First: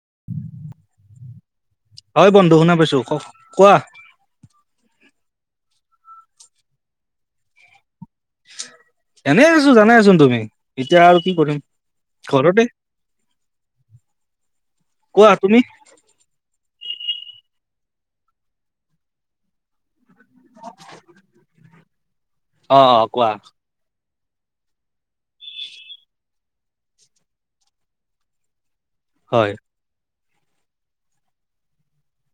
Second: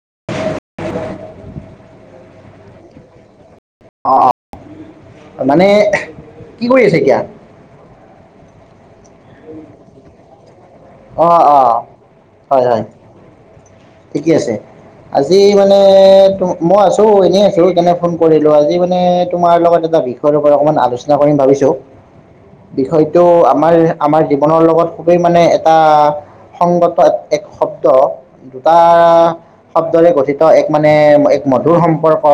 [unintelligible] [unintelligible] হয় বন্ধু শুনা পাইছো কক কোৱা। অ' মানে কি কৰি আছে এতিয়া? এনেই আছো জানাইচোন তুমি এতিয়া আৰু কি অ' কৰিম অ' হয় ঘৰতে। হয় ঠিকে আছে, কোৱা আজি তুমি মানে ত মই আছো। অ এনে আছো তেনে ফোন কৰিলো আজি মানে তোমাৰ লগত এটা বিষ তোমাৰ লগত অকণমান আলোচনা কৰিম ভাবিছোঁ, অ অ বিষয়টো কোৱা আমাৰ আমাৰ জীৱনৰ লগত খুবেই মানে এটা সংগত এক শব্দ। তা, হয় শব্দৰে গঠিত এক মানে, এক মধুৰ সম্পৰ্ক।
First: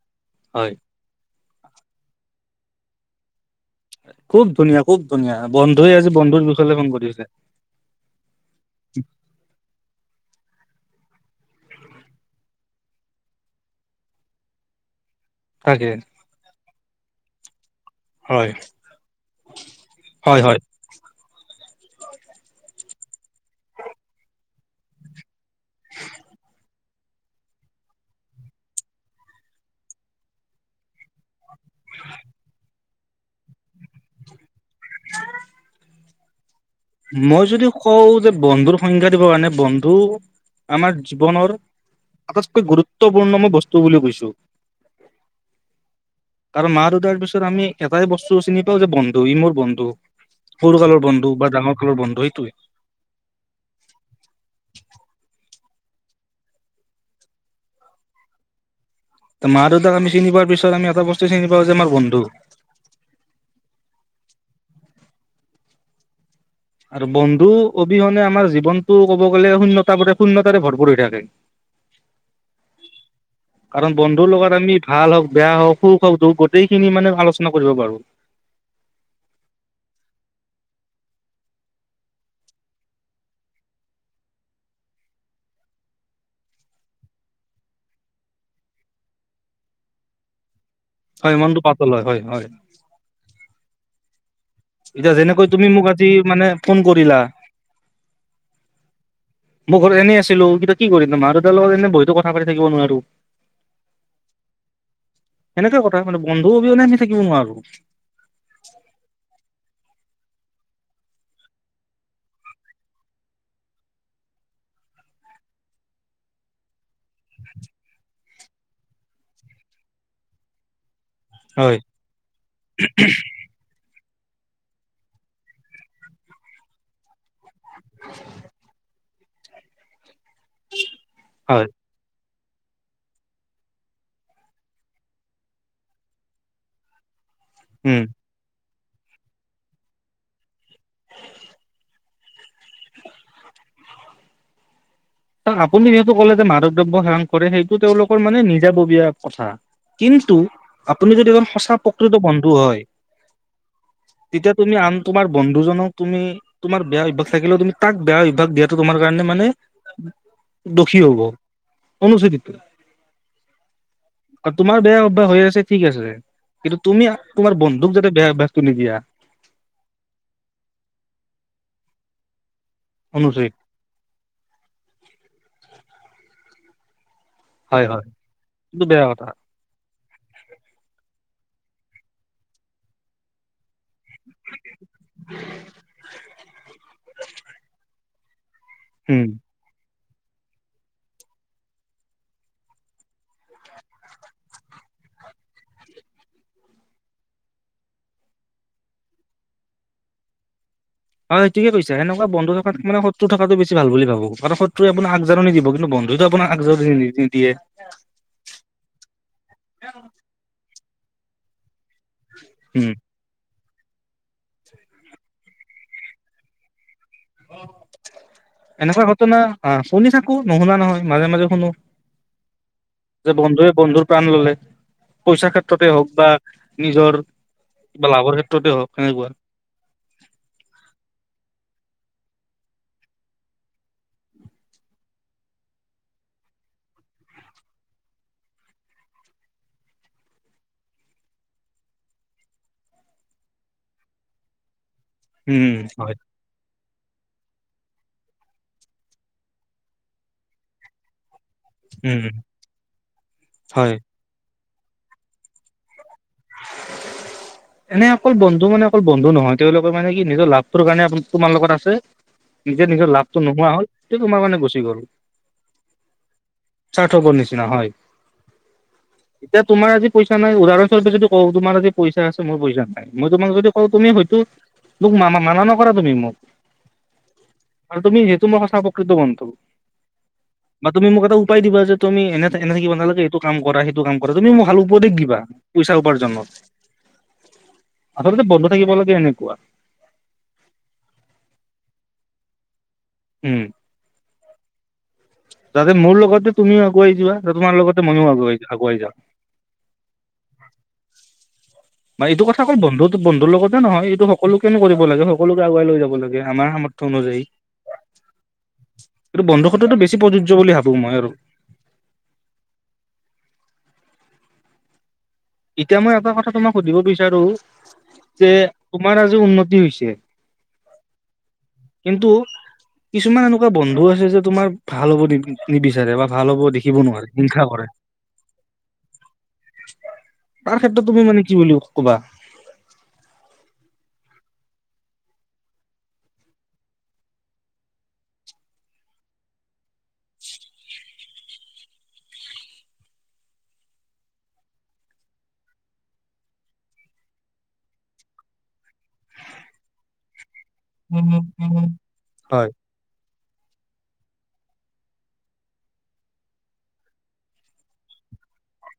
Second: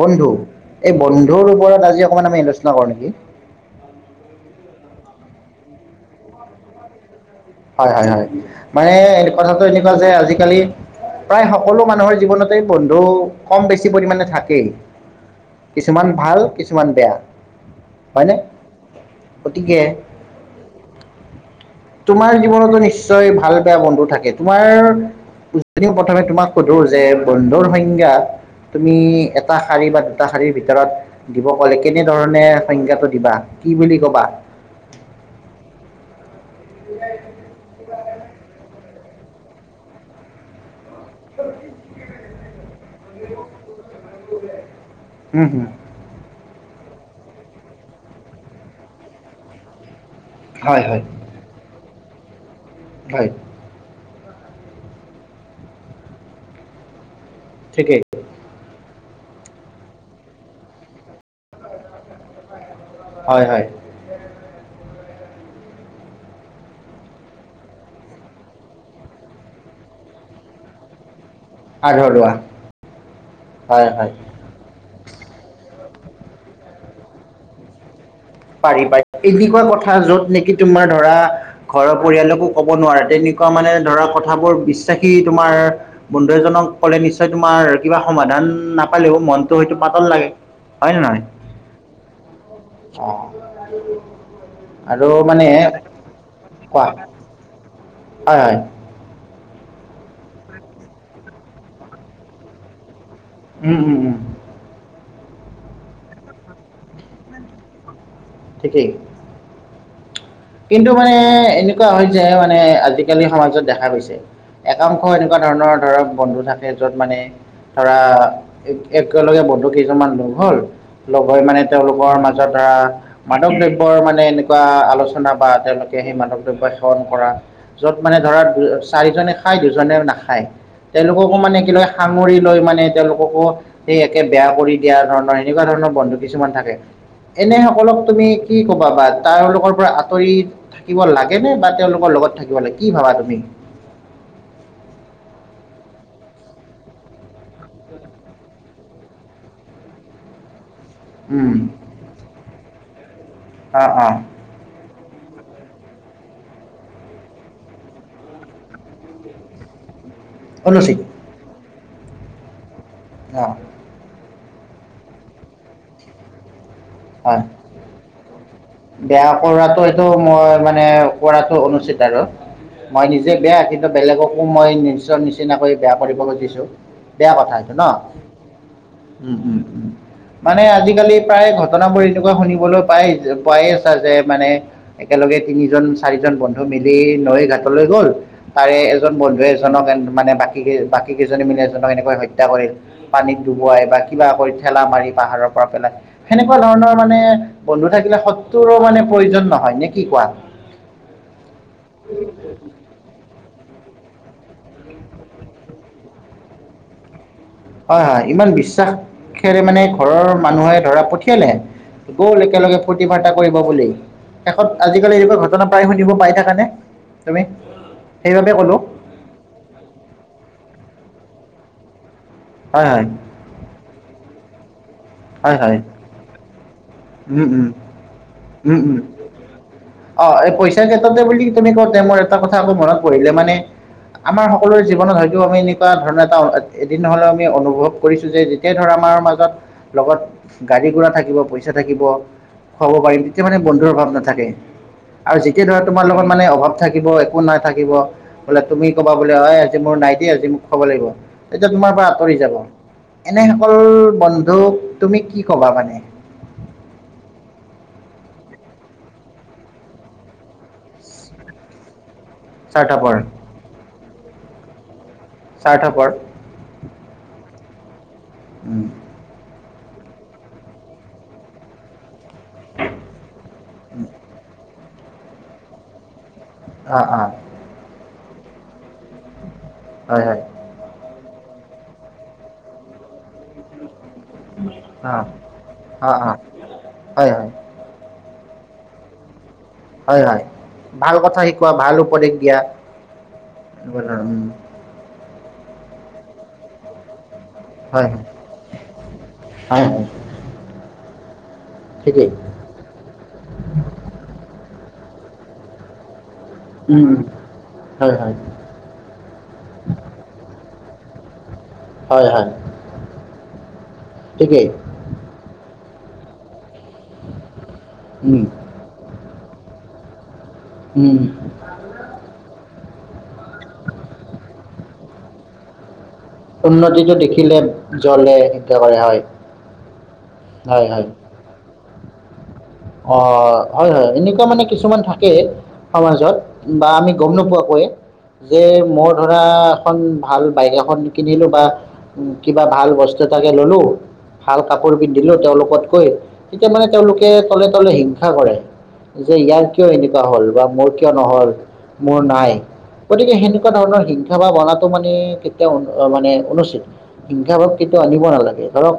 বন্ধু, হয় এই বন্ধুৰ ওপৰত আজি, অকনমান আমি আলোচনা কৰো নেকি? খুব ধুনীয়া, খুব ধুনীয়া, বন্ধুৱে আজি বন্ধুৰ বিষয়ে লৈ ফোন কৰিছে। হয়, হয়, হয়, মানে কথাটো এনেকুৱা যে, আজিকালি প্ৰায়, সকলো মানুহৰ জীৱনতে, বন্ধু কম বেছি পৰিমানে থাকেই। তাকে কিছুমান ভাল, কিছুমান বেয়া। হয়নে, হয় গতিকে হয় হয় তোমাৰ জীৱনতো নিশ্চয়, ভাল-বেয়া বন্ধু থাকে। তোমাৰ প্ৰথমে, তোমাক সোধো যে, বন্ধুৰ সংজ্ঞা তুমি, এটা শাৰী, বা দুটা শাৰীৰ ভিতৰত দিব ক'লে, কেনেধৰণে সংজ্ঞাটো দিবা, কি বুলি ক'বা? মই যদি কওঁ যে, বন্ধুৰ সংজ্ঞা দিব কাৰণে, বন্ধু আমাৰ জীৱনৰ, আটাইতকৈ গুৰুত্বপূৰ্ণ মই বস্তু বুলি কৈছোঁ। উম, হম। আৰু মা-দেউতাৰ পিছত আমি এটাই বস্তু চিনি পাওঁ যে, বন্ধু, ই মোৰ বন্ধু। সৰু হয় হয় কালৰ বন্ধু বা ডাঙৰ কালৰ বন্ধু, সেইটোৱে। হয়। ঠিকেই। মা-দেউতাক আমি চিনি পোৱাৰ পিছত আমি, এটা বস্তুৱে চিনি পাওঁ যে আমাৰ বন্ধু। হয়, হয়। আৰু, বন্ধু অবিহনে, আমাৰ জীৱনটো ক'ব গ'লে, শূণ্যতাবোৰে, শূন্যতাৰে ভৰপুৰ হৈ থাকে। আধৰুৱা হয় কাৰণ, হয় বন্ধুৰ লগত আমি ভাল হওক, বেয়া হওক সুখ হওঁক, দুখ হওঁক, গোটেই খিনি মানে আলোচনা কৰিব পাৰোঁ। পাৰি পাৰি এনেকুৱা কথা যত নেকি তোমাৰ ধৰা ঘৰৰ পৰিয়ালকো কব নোৱাৰে তেনে এনেকুৱা মানে ধৰা কথাবোৰ বিশ্বাসী তোমাৰ বন্ধু এজনক ক'লে নিশ্চয় তোমাৰ কিবা সমাধান [unintelligible] নাপালেও মনতো হয়তো পাতল লাগে। হয় মনটো পাতল হয়, হয় হয়। অহ এতিয়া যেনেকৈ তুমি মোক আজি মানে ফোন কোৱা কৰিলা হয় হয়। মই ঘৰত এনেই আছিলো কিন্তু কি কৰিম মা, দেউতাৰ লগত এনেই বহিটো কথা পাতি থাকিব নোৱাৰোঁ। উম, উম উম। সেনেকুৱা কথা, মানে বন্ধু অবিহনে আমি থাকিব নোৱাৰোঁ। ঠিকেই কিন্তু মানে এনেকুৱা হয় যে, মানে আজিকালি সমাজত দেখা গৈছে। একাংশ এনেকুৱা ধৰণৰ ধৰক, বন্ধু থাকে। তহ মানে ধৰা, একেলগে বন্ধু কেইজনমান লগ হল। লগ হৈ মানে হয় তেওঁলোকৰ মাজত ধৰা, মাদক দ্ৰব্যৰ মানে এনেকুৱা আলোচনা বা তেওঁলোকে সেই মাদক দ্ৰব্য সেৱন কৰা, য'ত মানে ধৰা চাৰিজনে খাই দুজনে নাখায় পায়, তেওঁলোককো মানে কি হয় একেলগে সামৰি লৈ মানে তেওঁলোককো সেই একে বেয়া কৰি দিয়া ধৰণৰ সেনেকুৱা ধৰণৰ বন্ধু কিছুমান থাকে। এনে সকলক উম তুমি কি কবা, বা তাওলোকৰ পৰা বাতৰি থাকিব লাগে নে বা তেওঁলোকৰ লগত থাকিব লাগে কি ভাবা তুমি? [inaudible] ত আপুনি যিহেতু কলে যে মাদক দ্ৰব্য সেৱন কৰে সেইটো তেওঁলোকৰ মানে নিজাববীয়া কথা। কিন্ত। আপুনি যদি এজন উম সঁচা প্ৰকৃত বন্ধু হয় অ অ তেতিয়া তুমি আন তোমাৰ বন্ধুজনক তুমি তোমাৰ বেয়া অভ্যাস থাকিলেও তুমি তাক বেয়া অভ্যাস দিয়াটো তোমাৰ কাৰণে মানে দক্ষি অনুচিত হব অনুসূচিত। অঁ। তোমাৰ বেয়া অভ্যাস হৈ আছে ঠিক আছে। কিন্তু তুমি হয় তোমাৰ বন্ধুক যাতে বেয়া অভ্যাসটো নিদিয়া বেয়া কৰাটো এইটো মই মানে কৰাটো অনুচিত আৰু। মই নিজে অনুচিত বেয়া কিন্তু বেলেগকো মই নিজৰ নিচিনাকৈ বেয়া কৰিব খুজিছো। বেয়া কথা এইটো ন হয় হয় এইটো বেয়া কথা উম, উম, উম মানে আজিকালি প্ৰায় ঘটনাবোৰ এনেকুৱা শুনিবলৈ পাই পাইয়ে আছা যে মানে একেলগে তিনিজন-চাৰিজন বন্ধু মিলি নৈ ঘাটলৈ গল তাৰে এজন উম বন্ধু এজনক মানে বাকী কেই বাকী কেইজনী মিলি এজনক এনেকৈ হত্যা কৰিল পানীত ডুবুৱাই বা কিবা কৰি ঠেলা মাৰি পাহাৰৰ পৰা পেলাই। সেনেকুৱা ধৰণৰ মানে বন্ধু থাকিলে সত্ৰুৰো মানে প্ৰয়োজন নহয় নে কি কোৱা? হয় সেইটোকে কৈচা সেনেুৱা বন্ধু থকাতকৈ মানে শত্ৰু থকাতটো বেছি ভাল বুলি ভাবো। শত্ৰুৱে আপোনাক আগজাননি দিব কিন্ত বন্ধুতটো আপোনাক আগজাননি নিদিয়ে। হয় হয় ইমান বিশ্বাসেৰে মানে ঘৰৰ মানুহে ধৰা পঠিয়ালে। গ'ল একেলগে উম ফূৰ্তি ফাৰ্তা কৰিব বুলি শেষত আজিকালি এনেকুৱা ঘ পাই শুনিব পাই থাকা নে? এনেকুৱা ঘটনা আহ শুনি থাকো নশুনা নহয় মাজে মাজে শুনো হয় হয় যে বন্ধুৱে বন্ধুৰ প্ৰাণ ললে পইচাৰ হয় হয় ক্ষেত্ৰতে হওক বা নিজৰ উম উম লাভৰ ক্ষেত্ৰতে উম উম হওক সেনেকুৱা অ এই পইচা ক্ষেত্ৰতে বুলি তেনেকুৱাতে মোৰ এটা কথা আকৌ মনত পৰিলে মানে আমাৰ সকলোৰে জীৱনত হয়তো আমি এনেকুৱা ধৰণৰ এটা এদিন নহলেও আমি অনুভৱ কৰিছো যেতিয়া ধৰা আমাৰৰ মাজত লগত গাড়ী ঘোৰা থাকিব পইচা থাকিব খুৱাব পাৰিম তেতিয়া মানে বন্ধুৰ অভাৱ নাথাকে আৰু যেতিয়া উম, ধৰা তোমাৰ হয়, লগত মানে অভাৱ থাকিব একো নাই থাকিব। বোলে তুমি ক'বা বোলে অই আজি মোৰ নাই দি, আজি মোক খোৱাব লাগিব। তেতিয়া তোমাৰ পৰা উম, আঁতৰি যাব এনে সকল হয়। বন্ধুক তুমি কি ক'বা মানে? [inaudible] এনে অকল বন্ধু মানে অকল বন্ধু নহয়। তেওঁলোকে মানে কি নিজৰ লাভটোৰ কাৰণে তোমাৰ লগত আছে। নিজে নিজৰ স্বাৰ্থপৰ লাভটো নোহোৱা হ'ল সেই তোমাৰ মানে গুচি গ'ল স্বাৰ্থপৰ। ন হয় উম। এতিয়া তোমাৰ আজি পইচা নাই। উদাৰণস্বৰূপে যদি কওঁ তোমাৰ আজি পইচ মোৰ পইচা নাই মই তোমাক যদি কওঁ উম, তুমি হয়তো মোক মা মানা নকৰা তুমি মোক অ অ আৰু তুমি সেইটো মই সঁচা প্ৰকৃত কন্ঠ। হয় হয় বা তুমি মোক এটা উপাই দিবা যে তুমি এনে এনে থাকিব নালাগে, এইটো কাম কৰা সেইটো কাম কৰা। তুমি মোক ভাল উপদেশ অ দিবা। পইচা অ উপাৰ্জন অ হয় হয় আচলতে বন্ধু থাকিব লাগে এনেকুৱা হয় হয়। ভাল কথা শিকোৱা, ভাল উপদেশ দিয়া এনেকুৱা ধৰণ। উম। ততে মোৰ লগতো তুমি আগুৱ আহ যছা তোমাৰ লগতে হয় হয় মনও আগুৱাই আগুৱাই যা হয় হয় বা ঠিকেই এইটো কথা অকল বন্ধুত বন্ধুৰ লগতে নহয় এইটো সকলোকে কৰিব লাগে সকলোকে আগুৱাই লৈ যাব লাগে আমাৰ সামৰ্থ্য উম উম অনুযায়ী। হয় হয় কিন্তু বন্ধুসত্বটো বেছি প্ৰযোজ্য বুলি ভাৱোঁ। ডুম আৰু হয় হয়। ঠিকেই। এতিয়া মই এটা কথা তোমাক সুধিব বিচাৰো উম যে তোমাৰ আজি উন্নতি হৈছে। উম কিন্তু কিছুমান এনেকুৱা বন্ধু আছে যে তোমাৰ ভাল হ'ব নিবিচাৰে বা ভাল হ'ব দেখিব উন্নতিটো নোৱাৰে দেখিলে হিংসা কৰে জলে সিন্তা কৰে হয় তাৰ হয় ক্ষেত্ৰত হয় তুমি মানে কি বুলি কবা অ হয় হয় এনেকুৱা মানে কিছুমান থাকে সমাজত বা আমি গম নোপোৱাকৈয়ে যে মই ধৰা এখন ভাল বাইক এখন কিনিলো বা উম, কিবা ভাল বস্তু এটাকে ল'লোঁ। ভাল কাপোৰ পিন্ধিলোঁ তেওঁলোকতকৈ, তেতিয়া মানে তেওঁলোকে তলে তলে হিংসা কৰে যে ইয়াৰ কিয় এনেকুৱা হ'ল বা মোৰ কিয় নহ'ল, মোৰ নাই। হয় গতিকে সেনে এনেকুৱা ধৰণৰ হিংসা ভাৱ অনাটো মানে কেতিয়াও মানে অনুচিত। হিংসা ভাৱ কেতিয়াও আনিব নালাগে। ধৰক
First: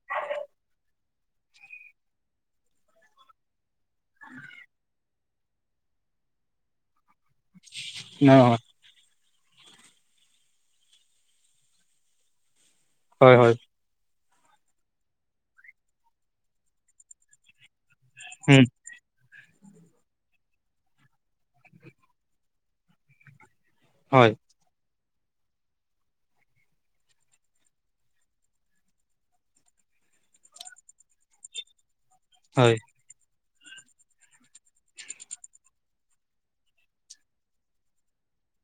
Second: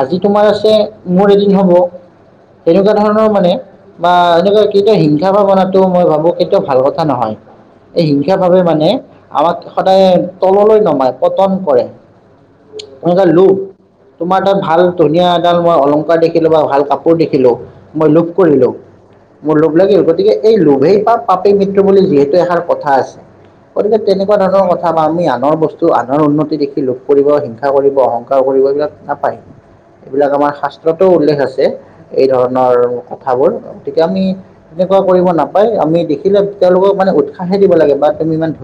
আজি তোমাৰ আছে মোৰ এদিন হব [inaudible] তেনেকুৱা ধৰণৰ মানে বা এনেকুৱা কেতিয়া হিংসা-ভাৱনাটো মই ভাৱোঁ কেতিয়াও ভাল কথা নহয়। এই হিংসা ভাৱে নহয় মানে আমাক সদায় তললৈ নমায় পতন কৰে এনেুৱা হয় লোভ হয় তোমাৰ তাত ভাল, ধুনীয়া এডাল মই অলংকাৰ দেখিলোঁ বা ভাল কাপোৰ দেখিলোঁ। মই লোপ উম কৰিলোঁ মোৰ লোভ লাগিল। গতিকে এই লোভেই পাপ পাপেই মৃ্ত্যু বুলি যিহেতু এষাৰ কথা আছে। গতিকে হয় তেনেকুৱা ধৰণৰ কথা আমি আনৰ বস্তু আনৰ উন্নতি দেখি লোভ কৰিব, হিংসা কৰিব, অহংকাৰ কৰিব এইবিলাক নাপায়। এইবিলাক আমাৰ শাস্ত্ৰতো উল্লেখ আছে এই হয় ধৰণৰ কথাবোৰ।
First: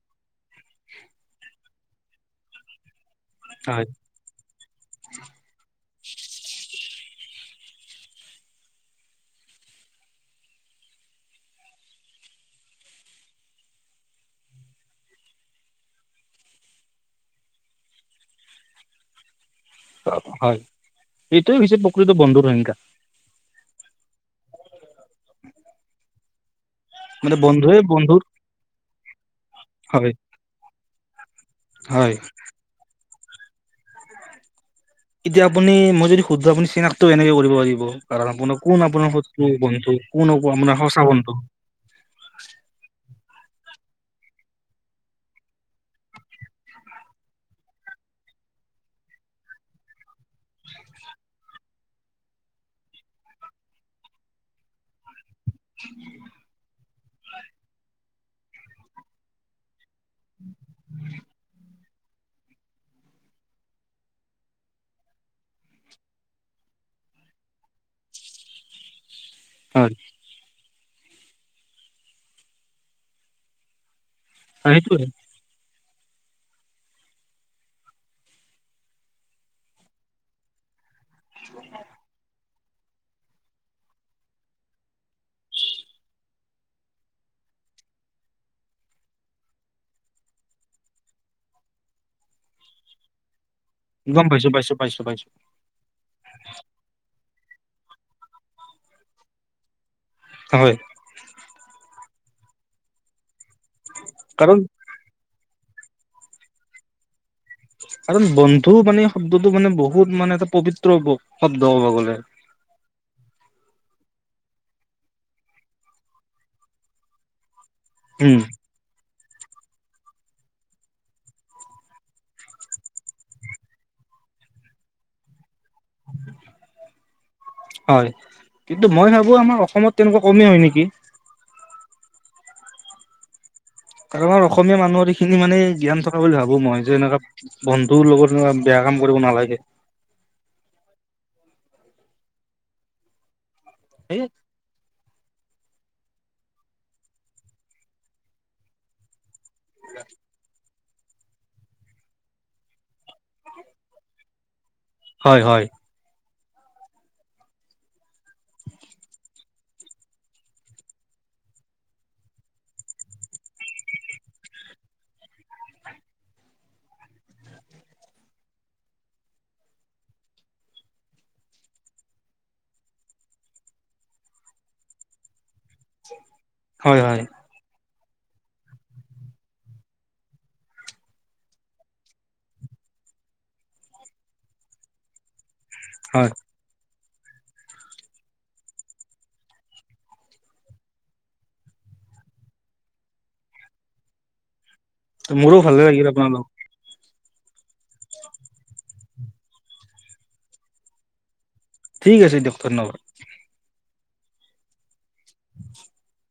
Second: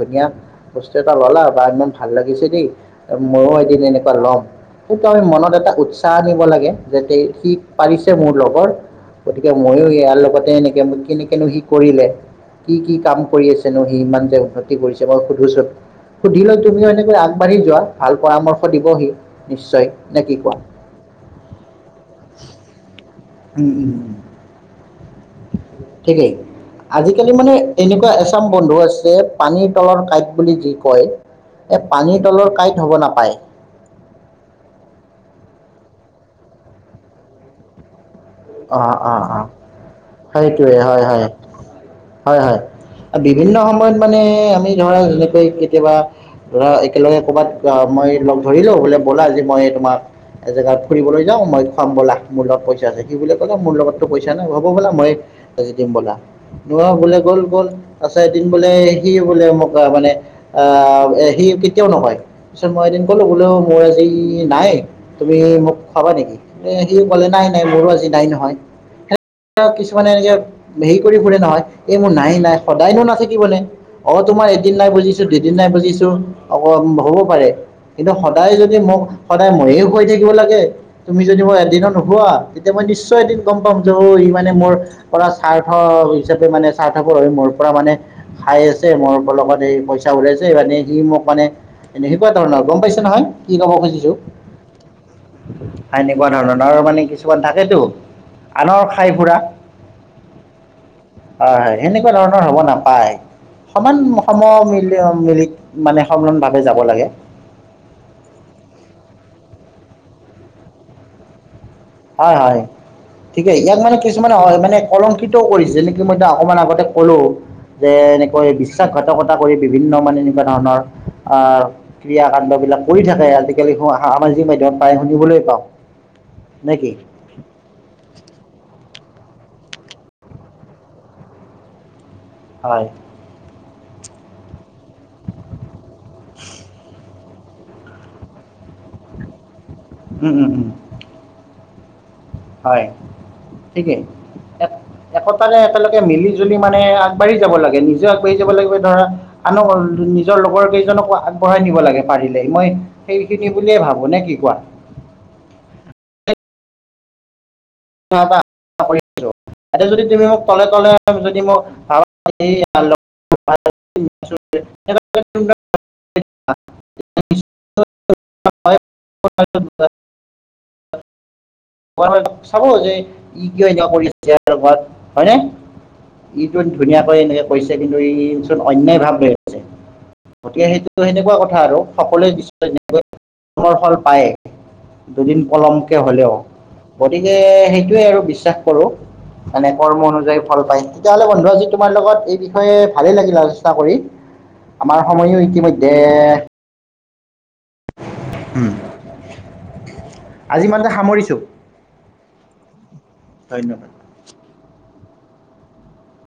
[inaudible] ধুনীয়া বস্তু এটা ল'লা বা ইমান ভাল লাগিছে দেই। ময়ো এদিন হয় এনেকুৱা ল'ম। সুপাৱে মনত এটা উৎচাহ আনিব লাগে। যাতে সি পাৰিছ মোৰ লগৰ। গতিকে ময়ো ইয়াৰ লগতে এনেকে কেনেকেনো সি কৰিলে কি কি কাম কৰি আছে নো সি ইমান যে উন্নতি কৰিছে মই সুধোচোন সুধিলৈ তুমিও এনেকৈ আগবাঢ়ি যোৱা ভাল পৰামৰ্শ দিব সি নিশ্চয় নে কি কোৱা হয় এইটোৱে হৈছে পুখুৰীটো বন্ধুৰংকা উম উম ঠিকেই আজিকালি মানে বন্ধুৱে এনেকুৱা বন্ধুৰ এচাম বন্ধু আছে পানীৰ তলৰ হয় কাঁইট বুলি যি কয় হয় পানীৰ তলৰ কাঁইট হ'ব নাপায় এতিয়া আপুনি মই যদি সোধো আপুনি চিনাক্ত কেনেকে কৰিব পাৰিব কাৰণ আপোন কোন অ', আপোনাৰ অ', অ', শত্ৰু বন্ধু কোন সেইটোৱে আপোনাৰ হয়, সঁচা হয়। বন্ধু হয় হয় বিভিন্ন সময়ত মানে আমি ধৰা যেনেকৈ কেতিয়াবা ধৰা একেলগে ক'ৰবাত মই লগ ধৰিলো বোলে ব'লা আজি মই তোমাক এজেগাত ফুৰিবলৈ যাও মই খুৱাম বলা মোৰ লগত পইচা আছে সি বোলে ক'লে মোৰ লগতো পইচা নাই হ'ব ব'লা মই দি দিম ব'লা [unintelligible] বোলে গ'ল গ'ল আচ্ছা এদিন বোলে সি বোলে মোক তা মানে আহ সি কেতিয়াও নকয় পিছত মই এদিন কলো বোলে মোৰ আজি নাই তুমি মোক খোৱাবা নেকি সি কলে নাই নাই মোৰো আজি নাই নহয় [unintelligible] হয় কিছুমানে এনেকে হেৰি কৰি ফুৰে নহয় এই মোৰ নাই নাই সদায়নো নাথাকিবনে অ' তোমাৰ এদিন নাই সেইটোয়ে বুজিছোঁ, দুদিন নাই বুজিছোঁ। টো হ'ব পাৰে, কিন্তু সদায় যদি মোক সদায় ময়ে খুৱাই থাকিব লাগে তুমি যদি মোক এদিনো নোখোৱা। তেতিয়া মই নিশ্চয় এদিন গ'ম পাম যে অ' ই মানে মোৰ পৰা স্বাৰ্থ হিচাপে মানে স্বাৰ্থপৰ হৈ মোৰ পৰা মানে খাই আছে, মোৰ লগত সি পইচা ওলাইছে মানে সি মোক মানে এনেকুৱা কোৱা ধৰণৰ গ'ম পাইছে নহয়। কি ক'ব খুজিছোঁ, গম পাইছো পাইছো পাইছো পাইছো এনেকুৱা ধৰণৰ আৰু মানে কিছু পুৱাত ডাকেতো আনৰ খাই ফুৰা। হয়। হয়, হয় সেনেকুৱা ধৰণৰ হ'ব নাপায়, সমান সম কাৰণ মিল মিলি মানে সমৰন ভাৱে যাব লাগে। কাৰণ বন্ধু মানে শব্দটো মানে বহুত মানে এটা পবিত্ৰ বক শব্দ দৰ ক'ব গ'লে ঠিকে ইয়াক মানে কিছুমানে হয় মানে কলংকিত কৰিছে যেনেকি মই অকমান আগতে কলোঁ। যে উম এনেকৈ বিশ্বাসঘাতকতা কৰি বিভিন্ন মানে এনেকুৱা ধৰণৰ আহ ক্ৰিয়া কাণ্ড বিলাক কৰি থাকে আজিকালি সামাজিক মাধ্যমত প্ৰায় শুনিবলৈ পাওঁ। নে কি হয় কিন্তু মই ভাবোঁ আমাৰ অসমত তেনেকুৱা কমেই হয় নেকি? হয়। আৰু আমাৰ অসমীয়া মানুহৰ এইখিনি মানে জ্ঞান থকা বুলি ভাবোঁ। মই যে এনেকুৱা বন্ধুৰ লগত বেয়া কাম কৰিব নালাগে। উম, উম, উম। হয়, ঠিকেই ইয়াত একতাৰে একেলগে মিলি জুলি মানে আগবাঢ়ি যাব লাগে, নিজেও আগবাঢ়ি যাব লাগিব ধৰা আনৰ নিজৰ লগৰ কেইজনক কো আগবঢ়াই নিব লাগে পাৰিলে, মই সেইখিনি বুলিয়ে ভাবো। নে কি কোৱা? হয় হয়। [unintelligible] এতিয়া যদি তুমি মোক তলে তলে যদি মোক [unintelligible] [unintelligible] [unintelligible] [unintelligible] চাব যে ই কিয় এনেকুৱা কৰি আছে ইয়াৰ লগত, হয়নে? ইটোন হয় হয় ধুনীয়াকৈ এনেকে কৈছে কিন্তু ইচোন অন্যায় ভাৱ লৈ আছে। গতিকে সেইটো সেনেকুৱা কথা আৰু সকলোৱে নিশ্চয় এনেকৈ কৰ্মৰ ফল পায়। দুদিন পলমকে হয় হলেও, গতিকে সেইটোৱে আৰু বিশ্বাস কৰো। মানে কৰ্ম অনুযায়ী ফল পায়, তেতিয়াহলে বন্ধু আজি তোমাৰ লগত এই বিষয়ে ভালেই লাগিল আলোচনা কৰি। আমাৰ সময়ো মোৰো ভালে লাগিল আপোনাৰ লগত। উম, আজি ইমানতে সামৰিছো। ঠিক আছে দিয়ক ধন্যবাদ। [inaudible]